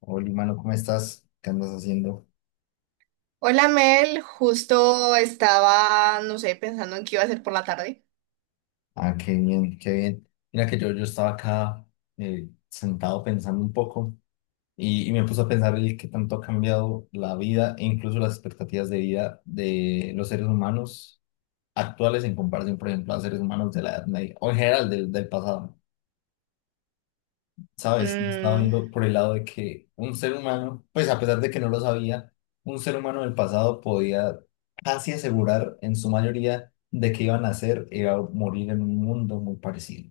Hola, mano, ¿cómo estás? ¿Qué andas haciendo? Hola Mel, justo estaba, no sé, pensando en qué iba a hacer por la tarde. Ah, qué bien, qué bien. Mira que yo estaba acá sentado pensando un poco y me puse a pensar el qué tanto ha cambiado la vida e incluso las expectativas de vida de los seres humanos actuales en comparación, por ejemplo, a seres humanos de la Edad Media o en general del pasado. ¿Sabes? Yo estaba Mm, viendo por el lado de que un ser humano, pues a pesar de que no lo sabía, un ser humano del pasado podía casi asegurar en su mayoría de que iba a nacer e iba a morir en un mundo muy parecido.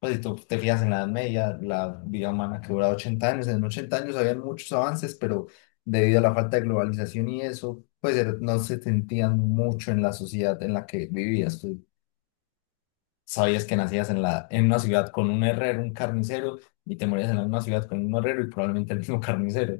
Pues si tú te fijas en la Edad Media, la vida humana que duraba 80 años, en 80 años había muchos avances, pero debido a la falta de globalización y eso, no se sentían mucho en la sociedad en la que vivías. Pues sabías que nacías en en una ciudad con un herrero, un carnicero, y te morías en la misma ciudad con un herrero y probablemente el mismo carnicero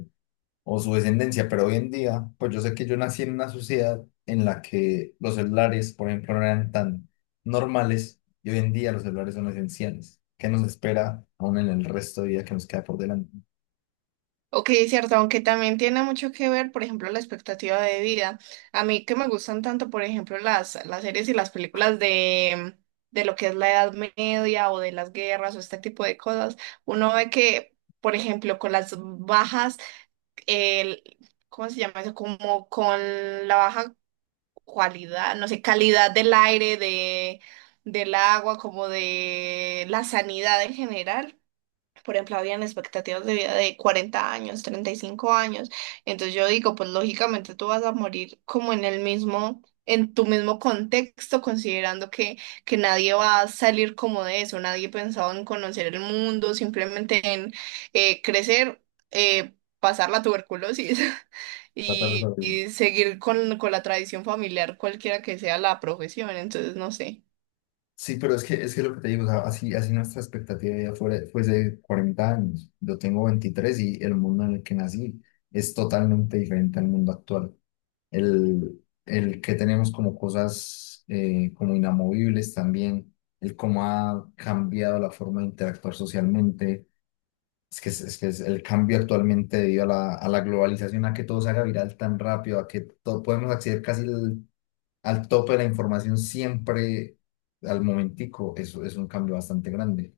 o su descendencia. Pero hoy en día, pues yo sé que yo nací en una sociedad en la que los celulares, por ejemplo, no eran tan normales y hoy en día los celulares son esenciales. ¿Qué nos espera aún en el resto de vida que nos queda por delante? ok, cierto, aunque también tiene mucho que ver, por ejemplo, la expectativa de vida. A mí que me gustan tanto, por ejemplo, las series y las películas de lo que es la Edad Media o de las guerras o este tipo de cosas, uno ve que, por ejemplo, con las bajas, el, ¿cómo se llama eso? Como con la baja no sé, calidad del aire, del agua, como de la sanidad en general. Por ejemplo, habían expectativas de vida de 40 años, 35 años. Entonces yo digo, pues lógicamente tú vas a morir como en el mismo, en tu mismo contexto, considerando que, nadie va a salir como de eso, nadie pensaba en conocer el mundo, simplemente en crecer, eh, pasar la tuberculosis Tratar de y, sobrevivir. y seguir con la tradición familiar, cualquiera que sea la profesión. Entonces, no sé. Sí, pero es que lo que te digo, o sea, así nuestra expectativa de vida fuese de 40 años. Yo tengo 23 y el mundo en el que nací es totalmente diferente al mundo actual. El que tenemos como cosas como inamovibles también, el cómo ha cambiado la forma de interactuar socialmente. Es que es el cambio actualmente debido a a la globalización, a que todo se haga viral tan rápido, a que todo, podemos acceder casi al tope de la información siempre al momentico, eso es un cambio bastante grande.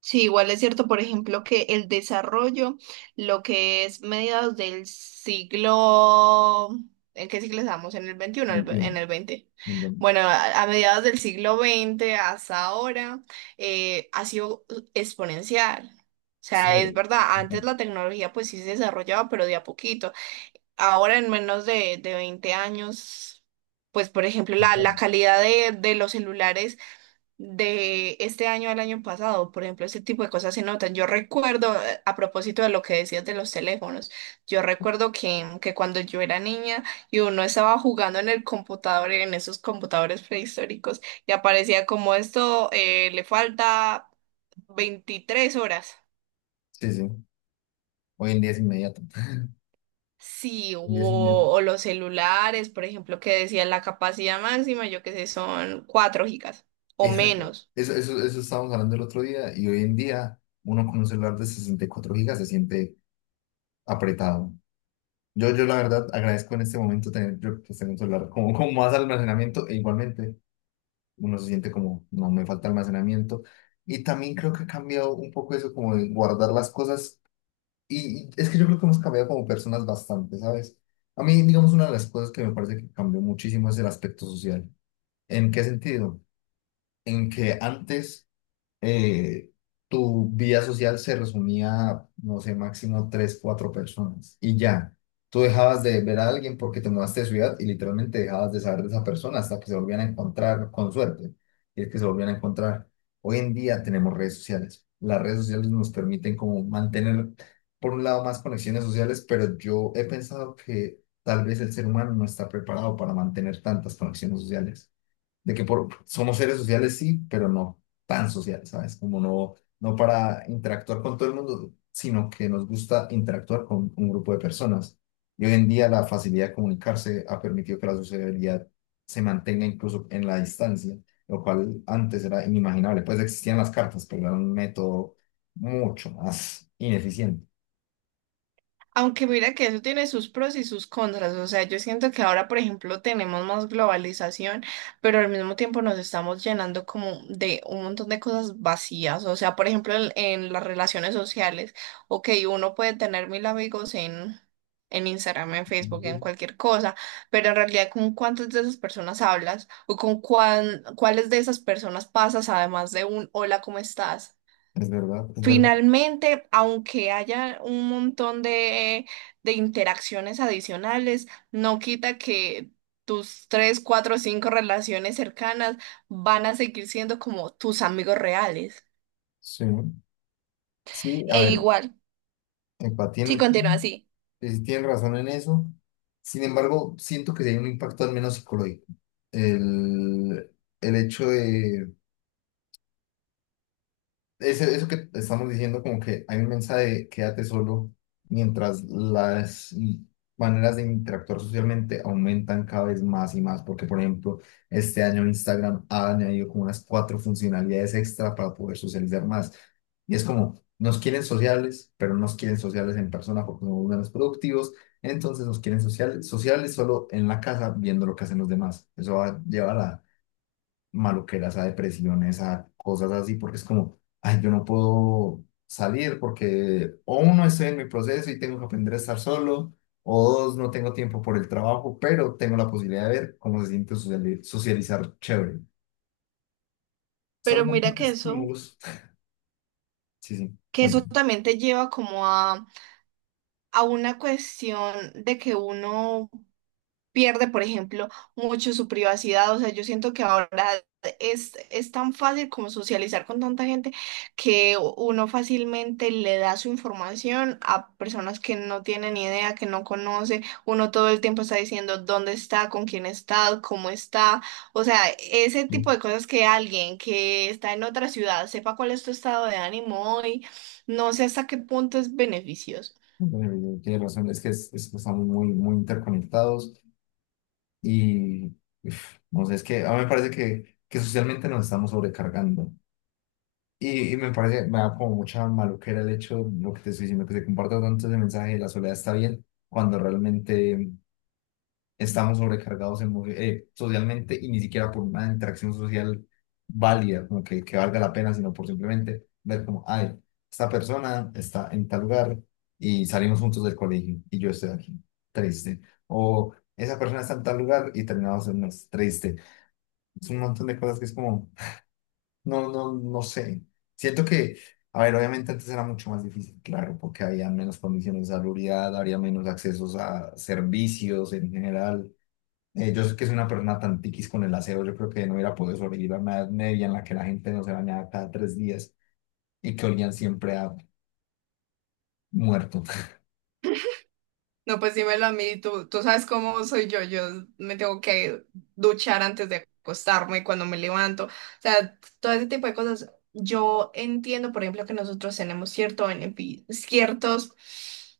Sí, igual es cierto, por ejemplo, que el desarrollo, lo que es mediados del siglo, ¿en qué siglo estamos? ¿En el XXI, 21, en el XX? 21. Bueno, a mediados del siglo XX hasta ahora ha sido exponencial. O Sí, sea, es verdad, antes la tecnología pues sí se desarrollaba, pero de a poquito. Ahora en menos de, 20 años, pues por ejemplo, la calidad de los celulares de este año al año pasado. Por ejemplo, ese tipo de cosas se notan. Yo recuerdo, a propósito de lo que decías de los teléfonos, yo recuerdo que, cuando yo era niña y uno estaba jugando en el computador, en esos computadores prehistóricos, y aparecía como esto, le falta 23 horas. sí, sí. Hoy en día es inmediato. Hoy Sí, o, en día es inmediato. o los celulares, por ejemplo, que decían la capacidad máxima, yo qué sé, son 4 gigas o Exacto. menos. Eso estábamos hablando el otro día y hoy en día uno con un celular de 64 gigas se siente apretado. Yo la verdad agradezco en este momento tener, yo, pues, tengo un celular como con más almacenamiento e igualmente uno se siente como, no, me falta almacenamiento. Y también creo que ha cambiado un poco eso como de guardar las cosas. Y es que yo creo que hemos cambiado como personas bastante, ¿sabes? A mí, digamos, una de las cosas que me parece que cambió muchísimo es el aspecto social. ¿En qué sentido? En que antes eh, tu vida social se resumía, a, no sé, máximo 3, 4 personas y ya. Tú dejabas de ver a alguien porque te mudaste de ciudad y literalmente dejabas de saber de esa persona hasta que se volvían a encontrar con suerte. Y es que se volvían a encontrar. Hoy en día tenemos redes sociales. Las redes sociales nos permiten como mantener, por un lado, más conexiones sociales, pero yo he pensado que tal vez el ser humano no está preparado para mantener tantas conexiones sociales de que por, somos seres sociales, sí, pero no tan sociales, ¿sabes? Como no para interactuar con todo el mundo, sino que nos gusta interactuar con un grupo de personas. Y hoy en día la facilidad de comunicarse ha permitido que la sociabilidad se mantenga incluso en la distancia, lo cual antes era inimaginable. Pues existían las cartas, pero era un método mucho más ineficiente. Aunque mira que eso tiene sus pros y sus contras, o sea, yo siento que ahora, por ejemplo, tenemos más globalización, pero al mismo tiempo nos estamos llenando como de un montón de cosas vacías, o sea, por ejemplo, en, las relaciones sociales, ok, uno puede tener mil amigos en Instagram, en Facebook, en Sí. cualquier cosa, pero en realidad con cuántas de esas personas hablas o con cuáles de esas personas pasas además de un hola, ¿cómo estás? Es verdad, es verdad. Finalmente, aunque haya un montón de, interacciones adicionales, no quita que tus tres, cuatro o cinco relaciones cercanas van a seguir siendo como tus amigos reales. Sí. Sí, a E ver, igual, empatía en si el continúa team. así. Tienen razón en eso. Sin embargo, siento que sí hay un impacto al menos psicológico. El, el hecho de, eso que estamos diciendo, como que hay un mensaje de quédate solo mientras maneras de interactuar socialmente aumentan cada vez más y más, porque por ejemplo, este año Instagram ha añadido como unas cuatro funcionalidades extra para poder socializar más. Y es como, nos quieren sociales, pero no nos quieren sociales en persona porque somos menos productivos, entonces nos quieren sociales, sociales solo en la casa viendo lo que hacen los demás. Eso va a llevar a maluqueras, a depresiones, a cosas así, porque es como, ay, yo no puedo salir porque o uno estoy en mi proceso y tengo que aprender a estar solo, o dos, no tengo tiempo por el trabajo, pero tengo la posibilidad de ver cómo se siente socializar chévere. Son Pero un montón mira de que eso, estímulos. Sí, sí, que bueno, eso también te lleva como a una cuestión de que uno pierde, por ejemplo, mucho su privacidad. O sea, yo siento que ahora es tan fácil como socializar con tanta gente que uno fácilmente le da su información a personas que no tienen ni idea, que no conoce. Uno todo el tiempo está diciendo dónde está, con quién está, cómo está. O sea, ese no, tipo de cosas que alguien que está en otra ciudad sepa cuál es tu estado de ánimo hoy, no sé hasta qué punto es beneficioso. bueno, tiene razón, es que estamos muy interconectados y, uf, no sé, es que a mí me parece que socialmente nos estamos sobrecargando. Y me parece, me da como mucha maluquera el hecho, lo que te estoy diciendo, que se comparta tanto ese mensaje de la soledad está bien, cuando realmente estamos sobrecargados socialmente y ni siquiera por una interacción social válida, como que valga la pena, sino por simplemente ver como, ay, esta persona está en tal lugar y salimos juntos del colegio y yo estoy aquí, triste. O esa persona está en tal lugar y terminamos en más, triste. Es un montón de cosas que es como... no sé. Siento que, a ver, obviamente antes era mucho más difícil, claro, porque había menos condiciones de salubridad, había menos accesos a servicios en general. Yo sé que soy una persona tan tiquis con el aseo, yo creo que no hubiera podido sobrevivir a una edad media en la que la gente no se bañaba cada 3 días y que olían siempre a muerto. No, pues dímelo a mí, tú, sabes cómo soy yo me tengo que duchar antes de acostarme, cuando me levanto, o sea, todo ese tipo de cosas. Yo entiendo, por ejemplo, que nosotros tenemos ciertos,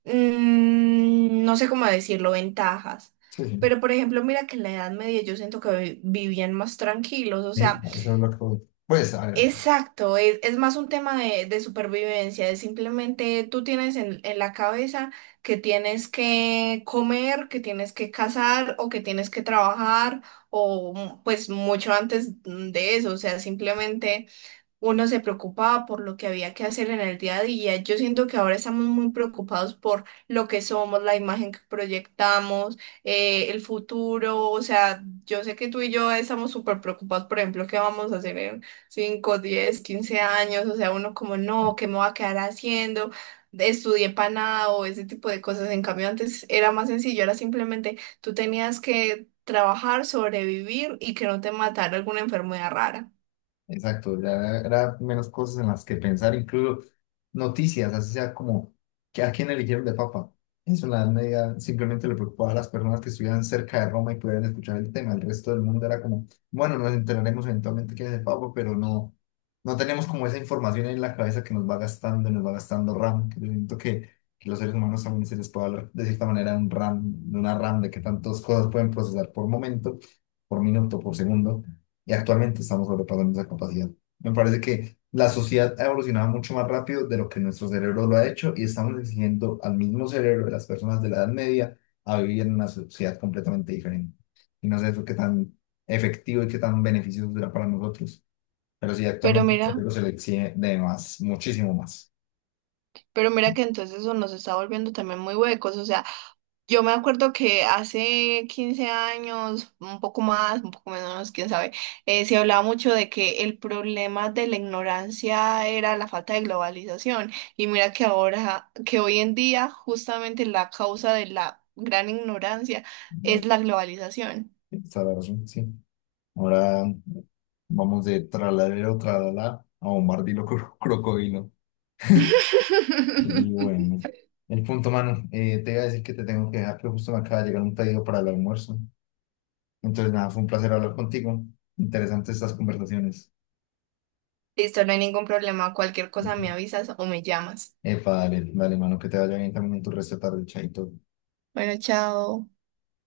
no sé cómo decirlo, ventajas, Sí, sí. pero por ejemplo, mira que en la Edad Media yo siento que vivían más tranquilos, o sea, Eso es lo que... Pues, a ver, exacto, es, más un tema de supervivencia, es simplemente tú tienes en la cabeza que tienes que comer, que tienes que cazar o que tienes que trabajar o pues mucho antes de eso, o sea, simplemente uno se preocupaba por lo que había que hacer en el día a día. Yo siento que ahora estamos muy preocupados por lo que somos, la imagen que proyectamos, el futuro. O sea, yo sé que tú y yo estamos súper preocupados, por ejemplo, qué vamos a hacer en 5, 10, 15 años. O sea, uno como, no, ¿qué me va a quedar haciendo? Estudié para nada o ese tipo de cosas. En cambio, antes era más sencillo, era simplemente tú tenías que trabajar, sobrevivir y que no te matara alguna enfermedad rara. exacto, ya era menos cosas en las que pensar, incluso noticias, así sea como que a quién eligieron de papa. Eso en la Edad Media simplemente le preocupaba a las personas que estuvieran cerca de Roma y pudieran escuchar el tema. El resto del mundo era como, bueno, nos enteraremos eventualmente quién es el papa, pero no tenemos como esa información en la cabeza que nos va gastando RAM. Que yo siento que los seres humanos también se les puede hablar de cierta manera de un RAM, de una RAM, de que tantas cosas pueden procesar por momento, por minuto, por segundo y actualmente estamos sobrepasando esa capacidad. Me parece que la sociedad ha evolucionado mucho más rápido de lo que nuestro cerebro lo ha hecho y estamos exigiendo al mismo cerebro de las personas de la Edad Media a vivir en una sociedad completamente diferente. Y no sé eso qué tan efectivo y qué tan beneficioso será para nosotros, pero sí, Pero actualmente al mira. cerebro se le exige de más, muchísimo más. Pero mira que entonces eso nos está volviendo también muy huecos. O sea, yo me acuerdo que hace 15 años, un poco más, un poco menos, quién sabe, se hablaba mucho de que el problema de la ignorancia era la falta de globalización. Y mira que ahora, que hoy en día, justamente la causa de la gran ignorancia No, es la globalización. está la razón, sí. Ahora vamos de tralalero, tralala a bombardilo crocodilo. Y bueno, el punto, mano, te iba a decir que te tengo que dejar, pero justo me acaba de llegar un pedido para el almuerzo. Entonces, nada, fue un placer hablar contigo. Interesantes estas conversaciones. Listo, no hay ningún problema. Cualquier cosa Ujú. me avisas o me llamas. Epa, dale, dale, mano, que te vaya bien también en tu resto de tarde, chaito. Bueno, chao.